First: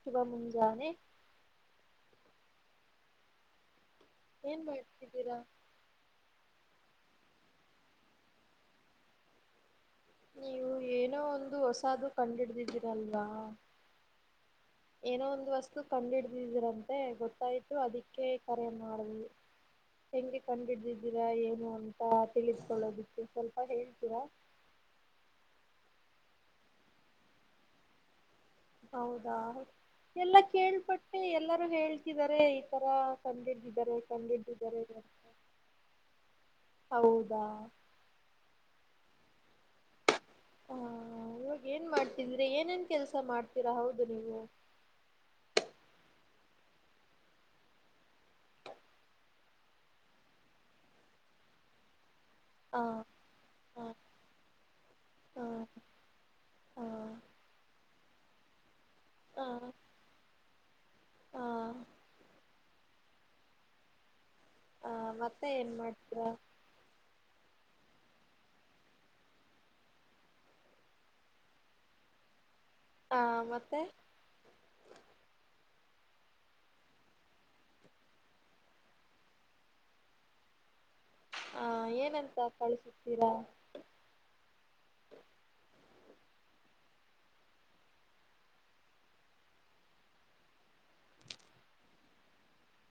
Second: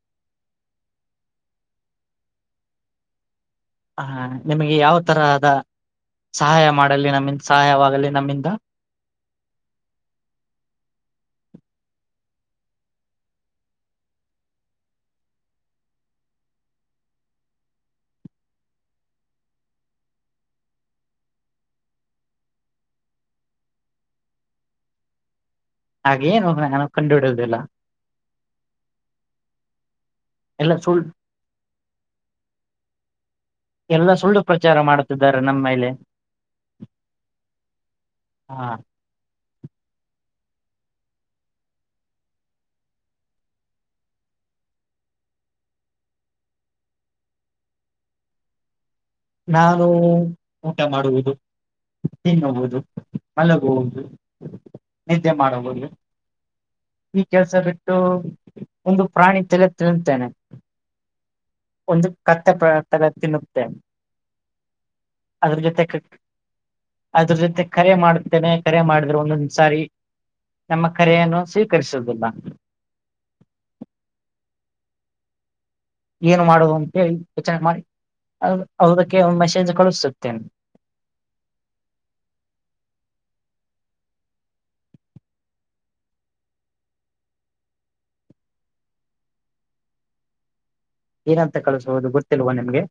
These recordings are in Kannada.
ಶುಭ ಮುಂಜಾನೆ. ಹ ಏನ್ ನಿಮಗೆ ಯಾವ ಮಾಡ್ತಿದ್ದೀರಾ ತರಹದ ಸಹಾಯ ಮಾಡ [unintelligible] ನಮ್ಮಿಂದ ಸಹಾಯವಾಗಲಿ ನಮ್ಮಿಂದ ನೀವು ಏನೋ ಒಂದು ಹೊಸದು ಕಂಡ್ ಹಿಡ್ದಿದ್ದೀರಲ್ವಾ. ಏನೋ ಒಂದು ವಸ್ತು ಕಂಡಿಡ್ದಿದೀರಂತೆ ಗೊತ್ತಾಯ್ತು ಅದಕ್ಕೆ ಕರೆ ಮಾಡ್ದೀವಿ ಹೆಂಗೆ ಕಂಡ್ಹಿಡ್ದಿದ್ದೀರಾ ಏನು ಅಂತ ತಿಳಿದ್ಕೊಳ್ಳೋದಿಕ್ಕೆ ಸ್ವಲ್ಪ ಹೇಳ್ತೀರಾ. ಹಾಗೇಏನು ಹೋಗ ನಾನು ಕಂಡು ಹಿಡುದಿಲ್ಲ. ಹೌದಾ. ಎಲ್ಲ ಕೇಳ್ಪಟ್ಟೆ ಎಲ್ಲರೂ ಹೇಳ್ತಿದ್ದಾರೆ ಈ ತರ ಕಂಡ್ದಿದ್ದಿದ್ದಾರೆ ಎಲ್ಲ ಸುಳ್ಳು ಪ್ರಚಾರ ಕಂಡ್ದಿದ್ದಿದ್ದಾರೆ ಮಾಡುತ್ತಿದ್ದಾರೆ ನಮ್ಮ ಮೇಲೆ ಹೌದಾ. ಹ ಹಾ ಇವಾಗ ಏನ್ ಮಾಡ್ತಿದ್ರಿ ಏನೇನ್ ಕೆಲ್ಸ ಮಾಡ್ತೀರಾ ಹೌದು ನೀವು. ನಾನು ಊಟ ಮಾಡುವುದು. ತಿನ್ನುವುದು ಹ ಹ ಮಲಗುವುದು ನಿದ್ದೆ ಹ ಮಾಡುವುದು ಹ ಈ ಕೆಲಸ ಬಿಟ್ಟು ಒಂದು ಪ್ರಾಣಿ ತಲೆ ತಿನ್ನುತೇನೆ ಹ ಹ ಒಂದು ಕತ್ತೆಪ ತ ತಿನ್ನುತ್ತೇ ಆ ಮತ್ತೆ ಏನ್ ಮಾಡ್ತೀರಾ. ಅದ್ರ ಜೊತೆ ಕರೆ ಮಾಡುತ್ತೇನೆ ಕರೆ ಮಾಡಿದ್ರೆ ಒಂದೊಂದಸಾರಿ ನಮ್ಮ ಕರೆಯನ್ನು ಸ್ವೀಕರಿಸುವುದಿಲ್ಲ. ಆ ಮತ್ತೆ ಏನು ಮಾಡುವ ಅಂತೇಳಿ ವಿಚಾರ ಮಾಡಿ ಅದಕ್ಕೆ ಮೆಸೇಜ್ ಕಳಿಸುತ್ತೇನೆ. ಹಾ ಏನಂತ ಕಳಿಸುತ್ತಿರಾ ಏನಂತ ಕಳ್ಸೋದು ಗೊತ್ತಿಲ್ವಾ ನಿಮ್ಗೆ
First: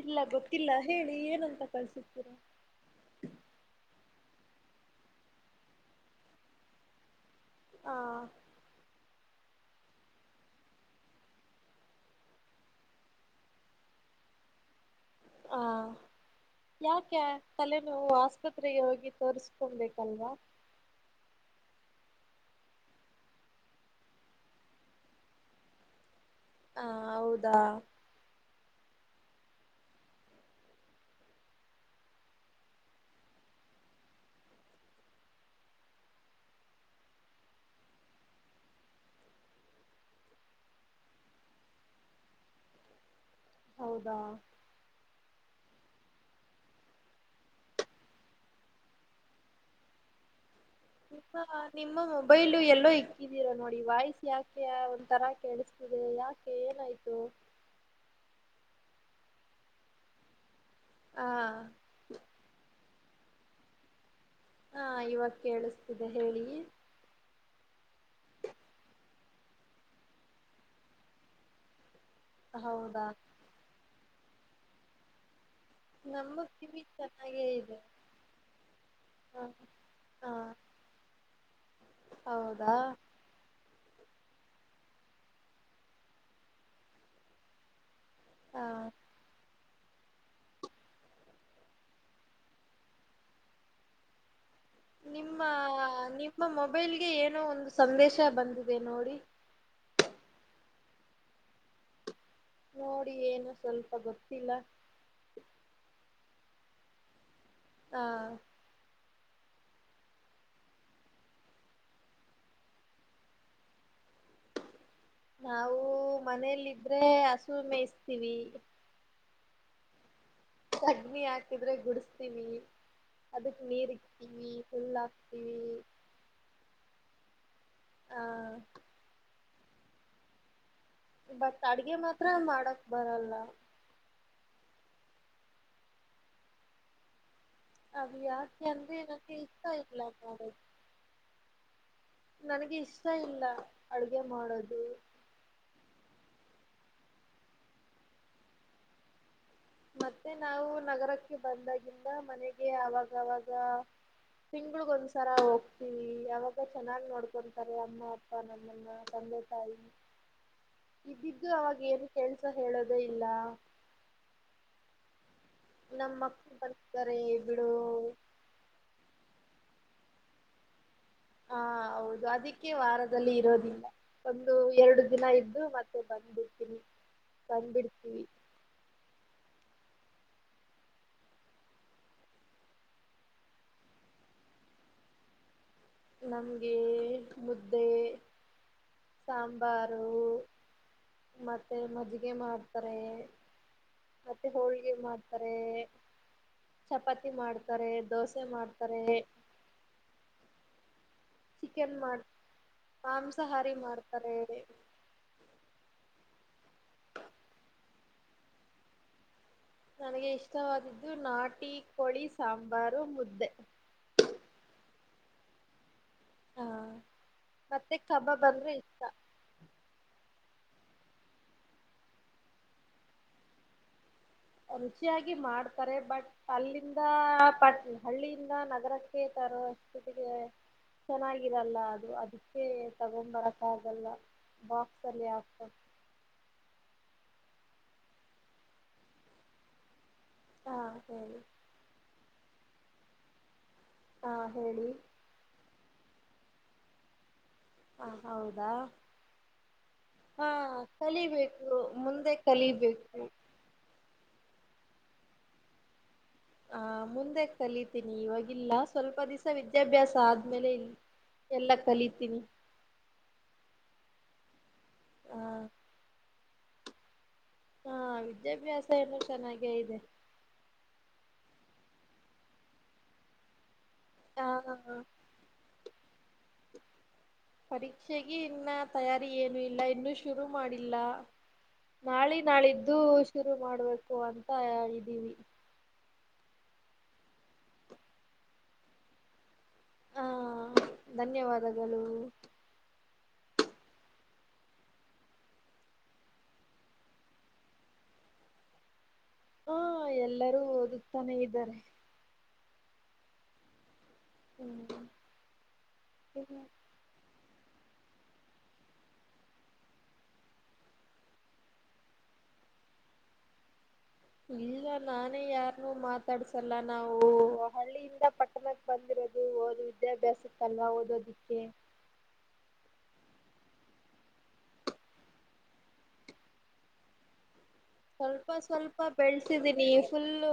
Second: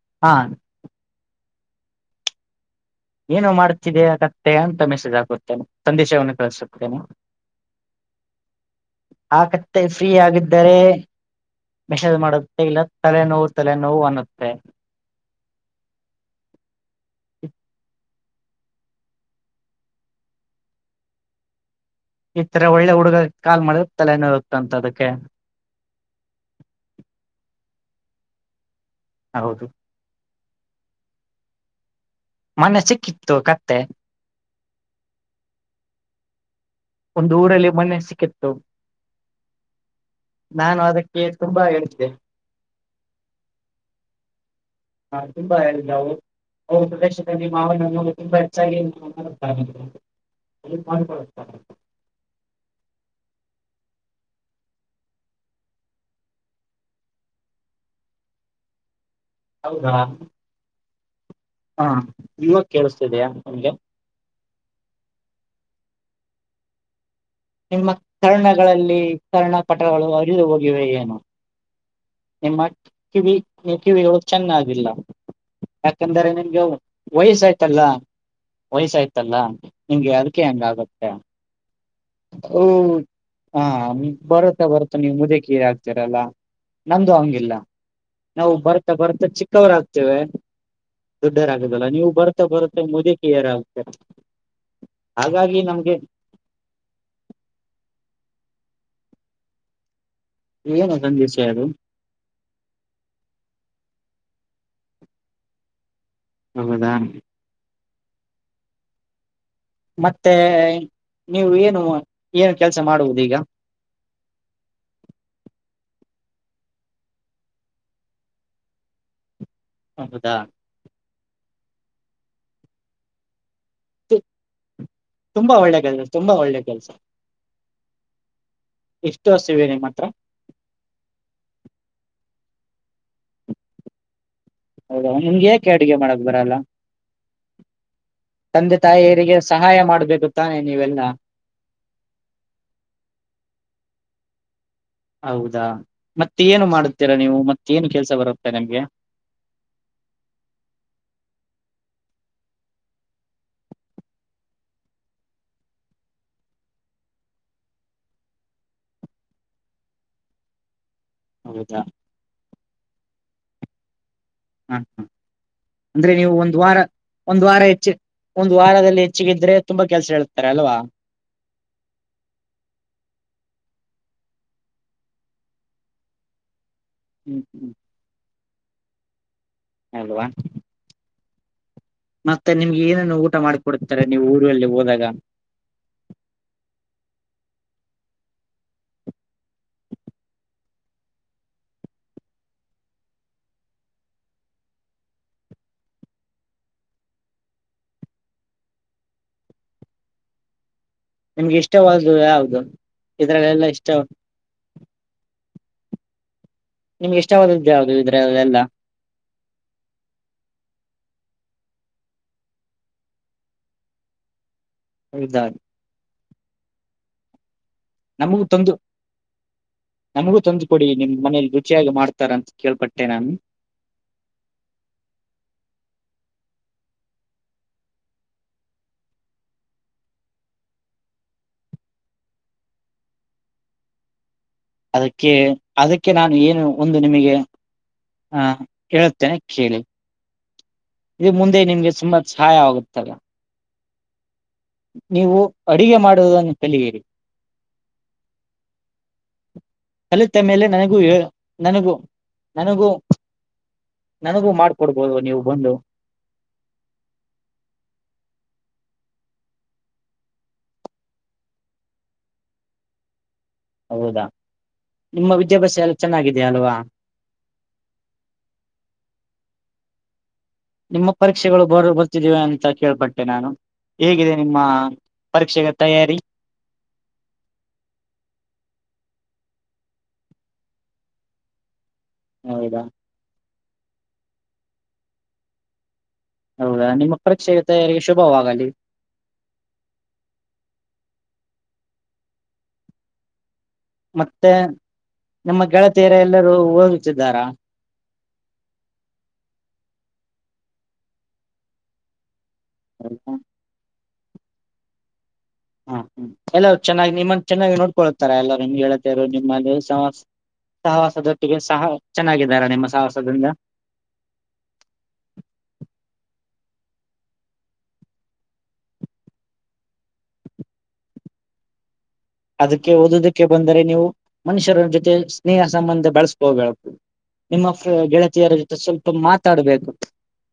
ಇಲ್ಲ ಹಾ ಗೊತ್ತಿಲ್ಲ ಹೇಳಿ ಏನಂತ ಕಳ್ಸ ಏನು ಮಾಡುತ್ತಿದ್ದೀಯ ಕತ್ತೆ ಅಂತ ಮೆಸೇಜ್ ಹಾಕುತ್ತೇನೆ ಸಂದೇಶವನ್ನು ಕಳಿಸುತ್ತೇನೆ. ಹ ಆ ಕತ್ತೆ ಫ್ರೀ ಆಗಿದ್ದರೆ ಮೆಸೇಜ್ ಮಾಡುತ್ತೆ ಇಲ್ಲ ತಲೆನೋವು ತಲೆನೋವು ಅನ್ನುತ್ತೆ. ಹಾ ಯಾಕೆ ತಲೆನೋವು ಆಸ್ಪತ್ರೆಗೆ ಹೋಗಿ ತೋರಿಸಕೊಬೇಕಲ್ವಾ. ಈ ತರ ಒಳ್ಳೆ ಹುಡುಗ ಕಾಲ್ ಮಾಡಿದ್ರೆ ತಲೆ ನೋವುತಂತೆ ಅದಕ್ಕೆ. ಹಾ ಹೌದಾ. ಹೌದು. ಮನ್ನೆ ಸಿಕ್ಕಿತ್ತು ಕತ್ತೆ. ಒಂದು ಊರಲ್ಲಿ ಮೊನ್ನೆ ಸಿಕ್ಕಿತ್ತು, ನಾನು ಅದಕ್ಕೆ ತುಂಬಾ ಹೇಳ್ದೆ. ಹೌದಾ. ಹಾ ತುಂಬಾ ಎಲ್ಲವು ಪ್ರದೇಶದಲ್ಲಿ ಮಾವಿನ ಹಣ್ಣು ತುಂಬಾ ಹೆಚ್ಚಾಗಿ ನಿಮ್ಮ ಮಾತಾಡುತ್ತಾರೆ ನಿಮ್ಮ ಮೊಬೈಲು ಎಲ್ಲೋ ಇಕ್ಕಿದೀರಾ ನೋಡಿ. ವಾಯ್ಸ್ ಯಾಕೆ ಒಂತರ ಕೆೇಳಿಸತದೆ ಯಾಕೆ ಏನಾಯ್ತು. ಹೌದಾ. ಹಾ ಹಾ ಇವಾಗ ಕೇಳ್ಸ ಇದೆಯಾ ನಿಮಗೆ ಹಾ ಇವಾಗ ಕೇಳಿಸ್ತಿದೆ ಹೇಳಿ. ನಿಮ್ಮ ಕರ್ಣಗಳಲ್ಲಿ ಕರ್ಣ ಪಟಗಳು ಹರಿದು ಹೋಗಿವೆ ಏನು. ನಿಮ್ಮ ಹೌದಾ ಕಿವಿ ನೀವ್ ಕಿವಿ ಹೌದ ಚೆನ್ನಾಗಿಲ್ಲ. ಯಾಕಂದ್ರೆ ನಮ್ಮ ನಿಂಗೆ ಕಿವಿ ಚೆನ್ನಾಗೇ ವಯ್ಸಾಯ್ತಲ್ಲ ಇದೆ ವಯ್ಸಾಯ್ತಲ್ಲ ಹ ನಿಂಗೆ ಹಾ ಅದಕ್ಕೆೆ ಹಂಗಗತ್ತೆ. ಹೌದಾ [unintelligible] ಹಾ. ಬರುತ್ತ ಬರುತ್ತ ನಿಮ್ದೇ ಕೀ ಹಾಕ್ತರಲ್ಲ ನಮ್ದು ಹಂಗಿಲ್ಲ. ನಾವು ಹ ಬರ್ತಾ ಬರ್ತ ಚಿಕ ವರ್ ಆಗ್ತೇವೆ ದೊಡ್ಡರಾಗದಲ್ಲ ನೀವು ಬರ್ತಾ ಬರ್ತಾ ಮುದುಕಿಯರ್ ಆಗ್ತರ. ನಿಮ್ಮ ನಿಮ್ಮ ಮೊಬೈಲ್ ಗೆ ಏನೋ ಒಂದು ಸಂದೇಶ ಬಂದಿದೆ ನೋಡಿ. ಏನ ಸಂಂದೇಶ ಅದು. [inaudible] ನೋಡಿ ಏನು ಸ್ವಲ್ಪ ಗೊತ್ತಿಲ್ಲ. ಹೌದಾ. ಹಾ. ಮತ್ತೆ ನೀವು ಏನು ಏನ ಕೆಲ್ಸ ಮಾಡುವುದೀಗ ನಾವು ಮನೇೆಯಲ್ಲಿದ್ರೆ ಹಸು ಮೇಯಿಸ್ತೀವಿ. ಹೌದಾ. ಅಗ್ನಿ ಹಾಕಿದ್ರೆ ಗುಡಸ್ತೀನಿ ಅದಕ್ಕ ತುಂಬಾ ಒಳ್ಳೆ ಕೆಲ್ಸ ತುಂಬಾ ಒಳ್ಳೆ ಕೆಲ್ಸ. ಆ ಇಷ್ಟ [unintelligible] ಬಟ್ ಅಡ್ಗೆ ಮಾತ್ರ ಮಾಡಕ್ ಬರಲ್ಲ. ಹೌದ ನಿಮ್ಗೆ ಯಾಕೆ ಅಡುಗೆ ಮಾಡಕ್ ಬರಲ್ಲ. ಅದು ಯಾಕೆ ತಂದೆ ಅಂದ್ರೆ ತಾಯಿಯರಿಗೆ ನನಕ್ಕೆ ಇಷ್ಟ ಸಹಾಯ ಇಲ್ಲ ಮಾಡ್ಬೇಕು ತಾನೆ ನೀವೆಲ್ಲ ನನಗೆ ಇಷ್ಟ ಇಲ್ಲ. ಅಡುಗೆ ಮಾಡೋದು ಹೌದಾ ಮತ್ತ ಏನು ಮಾಡುತ್ತೀರಾ ನೀವು ಮತ್ತೇಏನು ಕೆಲ್ಸ ಬರುತ್ತೆ ನೀಮ್ಗೆ ಮತ್ತೆ ನಾವು ನಗರಕ್ಕೆ ಬಂದಾಗಿಂದ ಮನೆಗೆ ಅವಾಗವಾಗ ತಿಂಗಳಗ ಒಂದ್ಸರ ಹೋಗ್ತಿವಿ ಅವಾಗ ಚೆನ್ನಾಗಿ ನೋಡ್ಕೊಂತಾರೆ ಅಮ್ಮ ಅಪ್ಪ ನಮ್ಮ ತಂದೆ ತಾಯಿ ಇದ್ದಿದ್ದು ಅವಾಗ ಹೌದಾ ಏನು ಕೆಲ್ಸ ಹೇಳೋದೇ ಇಲ್ಲ. ಹ್ಮ ಹ್ಮ. ಅಂದ್ರೆ ನಮ್ಮ ನೀವು ಮಕ್ಳು ಒಂದ್ ವಾರ ಬರ್ತಾರೆ ಒಂದ್ ವಾರ ಬಿಡು ಹೆಚ್ಚ ಒಂದ ವಾರದಲ್ಲಿ ಹೆಚ್ಚಗಿದ್ರೆ ತುಂಬಾ ಕೆಲ್ಸ ಹೇಳ್ತಾರೆ ಅಲ್ವಾ. ಹಾ ಹೌದು ಅದಕ್ಕೆ ವಾರದಲ್ಲಿ ಇರೋದಿಲ್ಲ ಒಂದು ಎರಡು ದಿನ ಇದ್ದು ಮತ್ತೆ ಬಂದು ಹ್ಮ್ [unintelligible] ಅಲ್ವ. ಮತ್ತೆ ನಿಮ್ಗೆ ಏನೇನು ಊಟ ಮಾಡಿಕೊಡ್ತಾರೆ ನೀವು ಊರಲ್ಲಿ ಹೋದಾಗ. ನಮ್ಗೆ ಮುದ್ದೆ ಸಾಂಬಾರು ಮತ್ತೆ ಮಜ್ಿಗೆ ಮಾಡ್ತಾರೆ ಮತ್ತೆ ಹೋಳ್ಿಗೆ ಮಾಡ್ತಾರೆ ಚಪಾತಿ ಮಾಡ್ತಾರೆ ದೋಸೆ ಮಾಡ್ತಾರೆ ನಿಮ್ಗೆ ಚಿಕನ್ ಇಷ್ಟವದು ಮಾಡ್ ಯಾವದು ಇದ್ರಲ್ಲೆಲ್ಲ ಮಾಂಸಾಹಾರಿ ಇಷ್ಟ ಮಾಡ್ತಾರೆ ನಿಮ್ಗೆ ಎಷ್ಟಾವದು್ದು ಯಾದು ಇದ್ರ ಎಲ್ಲ ನನಗೆ ಇಷ್ಟವಾದಿದ್ದು ನಾಟಿ ಕೋಳಿ ಸಾಂಬಾರು ಮುದ್ದೆ ಅದಾನ ಹಾ ಮತ್ತೆ ಕಬ ನಮಗೂ ಬಂದ್ರೆ ತಂದು ಇಷ್ಟ ನಮಗೂ ತಂದು ಕೊಡಿ ನಿಮ್ ಮನೇಲಿ ರುಚಿಯಾಗಿ ಮಾಡ್ತಾರ ಅಂತ ಕೇಳ್ಪಟ್ಟೆ ನಾನು ರುಚಿಯಾಗಿ ಮಾಡ್ತಾರೆ ಬಟ್ ಅಲ್ಲಿಂದ ಪ ಹಳ್ಳಿಯಿಂದ ನಗರಕ್ಕೆ ತರ ಸ್ಥಿತಿಗೆ ಚೆನ್ನಾಗಿರಲ್ಲ ಅದು ಅದಕ್ಕೆ ತಗೊಂಡ್ ಬರಕ್ಕ ಆಗಲ್ಲ ಬಾಕ್ಸ್ ಅಲ್ಲಿ ಅದಕ್ಕೆ ಹಾಕೊಂಡು ಅದಕ್ಕೆ ನಾನು ಏನು ಒಂದು ನಿಮಗೆ ಹಾ ಹೇಳುತ್ತೇನೆ ಕೇಳಿ ಹಾ ಇದು ಹೇಳಿ ಮುಂದೆ ನಿಮ್ಗೆ ಸುಮಾ ಾಯ ಆಗುತ್ತಲ್ಲ ಹಾ ಹೇಳಿ ನೀವು ಅಡಗೆ ಮಾಡುವುದನ್ನು ತಿಲಿಯಿರಿ ಹ ಹೌದಾ ಕಲಿತ ಹಾ ಮೇಲೆ ನನಗೂ ಹೇ- ಕಲಿಬೇಕು ನನಗೂ ಮುಂದೆ ನನಗೂ ಕಲಿಬೇಕು ನನಗೂ ಮಾಡ್ಕೊಡ್ಬೋದು ನೀವು ಬಂದು ಹಾ ಮುಂದೆ ಕಲಿತೀನಿ ಇವವಾಗಿಲ್ಲ ಸ್ವಲ್ಪ ದಿವಸ ವಿದ್ಯಾಭ್ಯಾಸ ಆದ್ಮೇಲೆ ಇಲ್ ಎಲ್ಲ ಕಲಿತೀನಿ ಹೌದಾ ನಿಮ್ಮ ಆ ವಿದ್ಯಾಭ್ಯಾಸ ಎಲ್ಲ ಚೆನ್ನಾಗಿದೆಯ ಅಲ್ವಾ ಹಾ ವಿದ್ಯಾಭ್ಯಾಸ ಎಲ್ಲೂ ಚೆನ್ನಾಗೇ ಇದೆ ನಿಮ್ಮ ಪರೀಕ್ಷೆಗಳು ಬರ್ ಬರ್ತಿದಿವವಿ ಅಂತ ಕೇಳ್ಬಟ್ಟೆ ನಾನು ಹೇಗಿದೆ ಆ ನಿಮ್ಮ ಪರೀಕ್ಷೆೆಗೆ ತಯಾರಿ ಪರೀಕ್ಷೆಗೆ ಇನ್ನ ತಯಾರಿ ಏನು ಇಲ್ಲ ಇನ್ನುೂ ಶುರು ಮಾಡಿಲ್ಲ ನಾಳೆ ಹೌದಾ ನಾಳಿದ್ದು ಶ ಇ ಮಾಡ್ಬೇಕು ಅಂತ ಹೇಳಿದೀವಿ ಹೌದಾ ನಿಮ್ಮ ಪರೀಕ್ಷೆಗೆ ತಯಾರಿಗೆ ಶುಭವಾಗಲಿ ಹ ಧನ್ಯವಾದಗಳು ಮತ್ತೆ ನಮ್ಮ ಗೆಳತಿಯರ ಎಲ್ಲರೂ ಹೋಗುತ್ತಿದ್ದಾರಾ ಹಾ ಎಲ್ಲರೂ ಓದಕ್ತಾನೆ ಇದ್ದಾರೆ ಹಲ್ಕ ಹ್ಮ್ ಹಾ ಹ್ಮ ಎಲ್ಲ ಚೆನ್ನಾಗಿ ನಿಮ್ಮ ಚೆನ್ನಾಗಿ ನೋಡ್ಕೊಳ್ತಾರ ಎಲ್ಲರು ನಿಮ್ಗೆ ಹೇಳೇಳ್ತರು ನಿಮ್ಮಲ್ಲಿಹ ಸಹವಾಸದೊಟ್ಟಿಗೆ ಸಹ ಚೆನ್ನಾಗಿದಾರ ನಿಮ್ಮ ಸಾಹಸದಿಂದ ಇಲ್ಲ ನಾನೇ ಯಾರನ್ನೂ ಮಾತಾಡ್ಸಲ್ಲ ನಾವು ಹಳ್ಳಿಯಿಂದ ಪಟ್ಟಣಕ್ಕೆ ಬಂದಿರೋದು ಹಓದು ವಿದ್ಯಾಭ್ಯಾಸ ಇತ್ತಲ್ವಾ ಓದೋದಿಕ್ಕೆ ಅದಕ್ಕೆ ಓದೋದಕ್ಕೆ ಬಂದರೆ ನೀವು ಮನುಷ್ಯರ ಜೊತೆ ಸ್ನೇಹ ಸಂಬಂಧ ಬಳಸ್ಕೋಬ ಸ್ವಲ್ಪ ಸ್ವಲ್ಪ ಬೆಳೆಸಿದೀನಿ ಮಾತಾಡ್ಬೇಕು ಫುಲ್ಲ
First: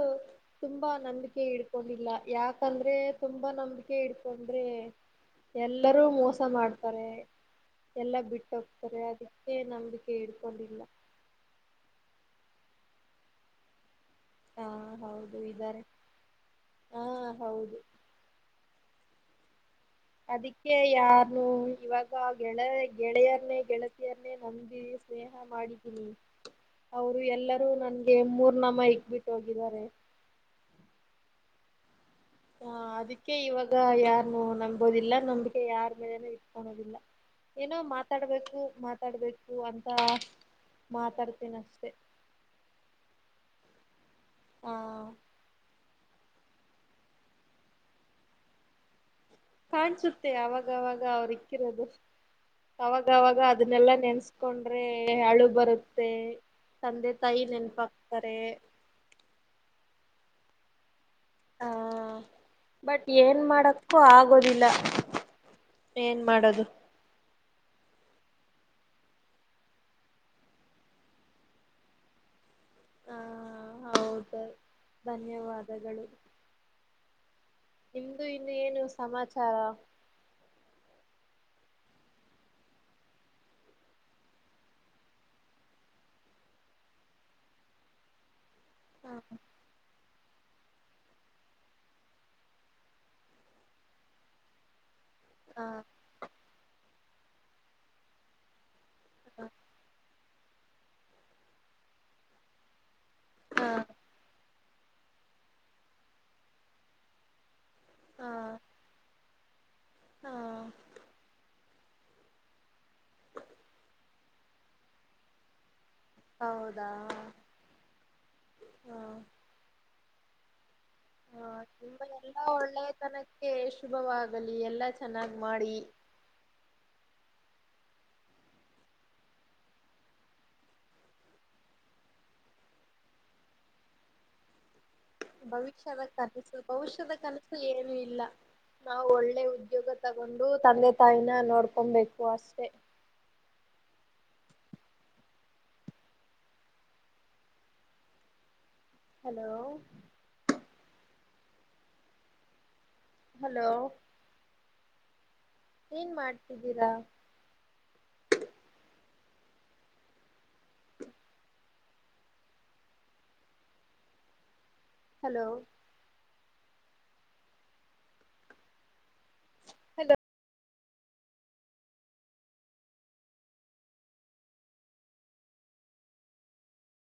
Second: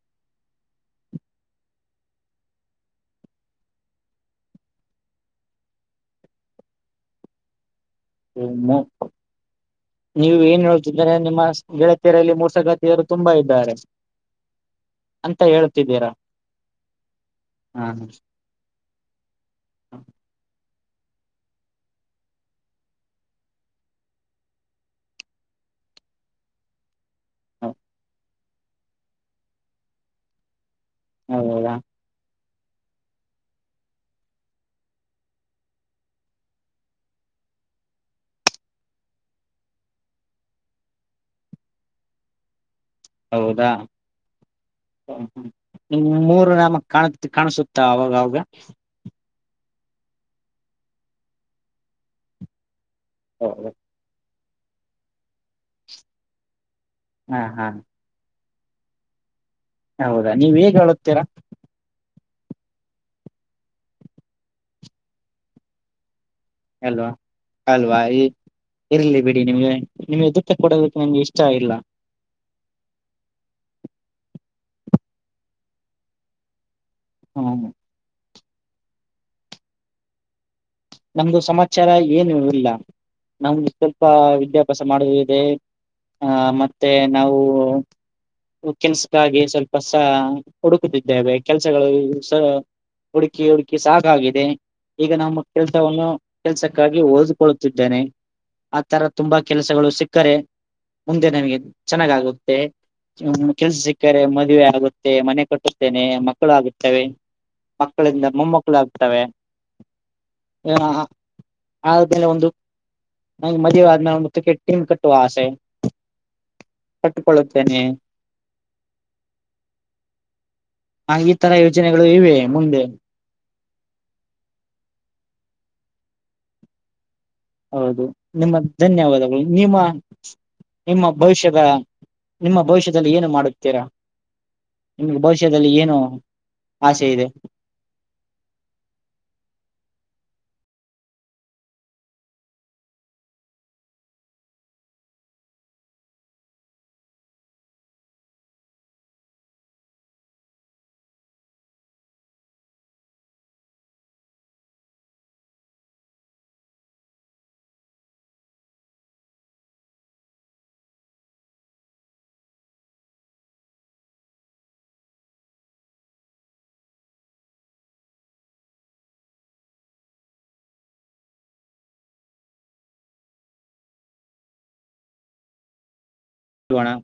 ತುಂಬಾ ನಂಬಿಕೆ ಇಡ್ಕೊಂಡಿಲ್ಲ ಯಾಕಂದ್ರೆ ತುಂಬಾ ನಂಬಿಕೆ ಇಟ್ಕೊಂಡ್ರೆ ಎಲ್ಲರೂ ಮೋಸ ಮಾಡ್ತಾರೆ ಎಲ್ಲ ಹ್ಮ ಬಿಟ್ಟೋಗ್ತಾರೆ ಅದಕ್ಕೆ ನಂಬಿಕೆ ನೀವು ಏನ್ ಇಡ್ಕೊಂಡಿಲ್ಲ ಹೇಳ್ತಿದ್ದ್ರ ನಿಮ್ಮ ಗೆಳತೀರಲ್ಲಿ ಮೂರ್ ಸಗತಿಯರು ತುಂಬಾ ಇದ್ದಾರೆ ಹಾ ಹೌದು ಅಂತ ಇದಾರೆ ಹೇಳ್ತಿದ್ದೀರಾ ಹಾ ಹೌದು ಹ ಅದಕ್ಕೆ ಯಾರನು ಇವಾಗ ಗೆಳ ಗೆಳೆಯರನೆೇ ಗೆಳತಿಯರನ್ನೇ ನಮ್ದಿ ಸ್ನೇಹ ಮಾಡಿದ್ದೀನಿ ಅವರು ಎಲ್ಲರೂ ನನ್ಗೆ ಮೂರು ಅಣಮ್ಮ ಇಕ್ ಬಿಿಟ್ಟು ಹೋಗಿದ್ದಾರೆ ಹೌ ಹೌದಾ ಹ ಅದಕ್ಕೆ ಇವಾಗ ಯಾರನ್ನು ನಂಬೋದಿಲ್ಲ ನಂಬಿಕೆ ಯಾರ ಮೇಲೆನೆ ಇಟ್ಕಳೋದಿಲ್ಲ ಏನೋ ಮಾತಾಡ್ಬೇಕು ಮಾತಾಡ್ಬೇಕು ಅಂತ ಮಾತಾಡ್ತೇನ ಅಷ್ಟೆ ಹೌದಾ ಆ ಹಾ ಹಾ ್ಮ ಮೂರು ನಾಮಕ್ ಕಾಣ ಕಾಣಸುತ್ತ ಅವಾಗ ಅವಾಗ ಕಾಣ್ಸುತ್ತೆ ಅವಾಗವಾಗ ಅವರು ಇಕ್ಕಿರೋದು ಅವಾಗ ಅವಾಗ ಹೌದು ಅದನ್ನೆಲ್ಲಾ ನೆನ್ಸ್ ಕಕೊಂಡ್ರೆ ಹಳು ಬರುತ್ತೆ ತಂದೆ ಹಾ ತಾಯಿ ಹಾ ನೆನಪಾಗಕ್ತಾರೆ ಹೌದಾ ನೀವ್ ಹೇಗ್ ಹೇಳುತ್ತೀರಾ ಹಾ ಬಟ್ ಏನ್ ಮಾಡಕ್ಕು ಆಗೋದಿಲ್ಲ ಏನ್ ಮಾಡೋದು ಅಲ್ವಾ ಅಲ್ವಾ್ತ ಇರ್ಲಿ ಬಿಡಿ ನಿಮ್ಗೆ ನಿಮ್ಗೆ ಎದುುತ್ತ ಕೊಡೋದಕ್ಕೆ ನಂ್ಗೆ ಇಷ್ಟ ಆ ಇಲ್ಲ ಹ ಹೌದು ಧನ್ಯವಾದಗಳು ಹ್ಮ ನಿಮ್ದು ಇನ್ನು ಏನು ಸಮಾಚಾರ ನಮ್ದು ಸಮಾಚಾರ ಏನು ಇಲ್ಲ ನಮಗೆ ಸ್ವಲ್ಪ ವಿದ್ಯಾಭ್ಯಾಸ ಮಾಡುವಿದೆ ಆಹ ಮತ್ತೆ ನಾವು ಹಾ ಕೆನ್ಸಕ್ಕಾಗಿ ಸ್ವಲ್ಪ ಹುಡುಕುತ್ತಿದ್ದೇವೆ ಕೆಲಸಗಳು ಹುಡುಕಿ ಹುಡುಕಿ ಸಾಕಾಗಿದೆ ಈಗ ನಾ ಹಾ ಕೆಲ್ಸವನ್ನು ಕೆಲ್ಸಕ್ಕಾಗಿ ಓದಿಕೊಳ್ಳುತ್ತಿದ್ದಾನೆ ಈ ತರ ತುಂಬಾ ಕೆಲಸಗಳು ಸಿ ಕರೆ ಮುಂದೆ ನಮಗೆ ಚೆನ್ನಾಗಾಗುತ್ತೆ ಹಾ ಕೆಲ್ಸ ಸಿಕ್ಕ ಮದುವ ಆಗುತ್ತೆ ಮನೆ ಕಟ್ಟುತ್ತೇನೆ ಮಕ್ಕಳು ಆಗುತ್ತವೆ ಮಕ್ಕಳಿಂದ ಹಾ ಮಮ್ಮಕ್ಕಳ ಆಗ್ತವೆ ಹಾ ಆದ್ಮೇಲೆ ಒಂದು ನಂಗೆ ಮದುವೆ ಆದ್ಮೇಲೆ ಒಿಕೆಟ್ ಟೀಮ್ ಕಟ್ಟುವ ಆಸೆ ಹೌದಾ ಕಟ್ಟಿಕೊಳ್ಳುತ್ತೇನೆ ಹಾ ಹ ಈ ಹಾ ತರ ನಿಮ್ಮ ಯೋಜನೆಗಳು ಇವೆ ಎಲ್ಲಾ ಮುಂದೆ ಒಳ್ಳೆಯತನಕ್ಕೆ ಶುಭವಾಗಲಿ ಎಲ್ಲಾ ಚೆನ್ನಾಗ್ ಮಾಡಿ ಹೌದು ನಿಮ್ಮ ಧನ್ಯವಾದಗಳು ನಿಮ್ಮ ನಿಮ್ಮ ಭವಿಷ್ಯದ ನಿಮ್ಮ ಭವಿಷ್ಯದಲ್ಲಿ ಏನು ಮಾಡುತ್ತೀರಾ ನಿಮ್ಗೆ ಭವಿಷ್ಯದಲ್ಲಿ ಏನು ಭವಿಷ್ಯದ ಕನಸು ಆಸೆ ಭವಿಷ್ಯದ ಇದೆ ಕನಸು ಏನು ಇಲ್ಲ ನಾವು ಒಳ್ಳೆ ಉದ್ಯೋಗ ತಗೊಂಡು ತಂದೆ ತಾಯಿನ ನೋಡ್ಕೊಬೇಕು ಅಷ್ಟೆ ಹಲೋ ಹಲೋ ಏನ್ ಮಾಡ್ತಿದ್ದೀರಾ ಹಲೋ ಹಲೋ ಅಣ್ಣ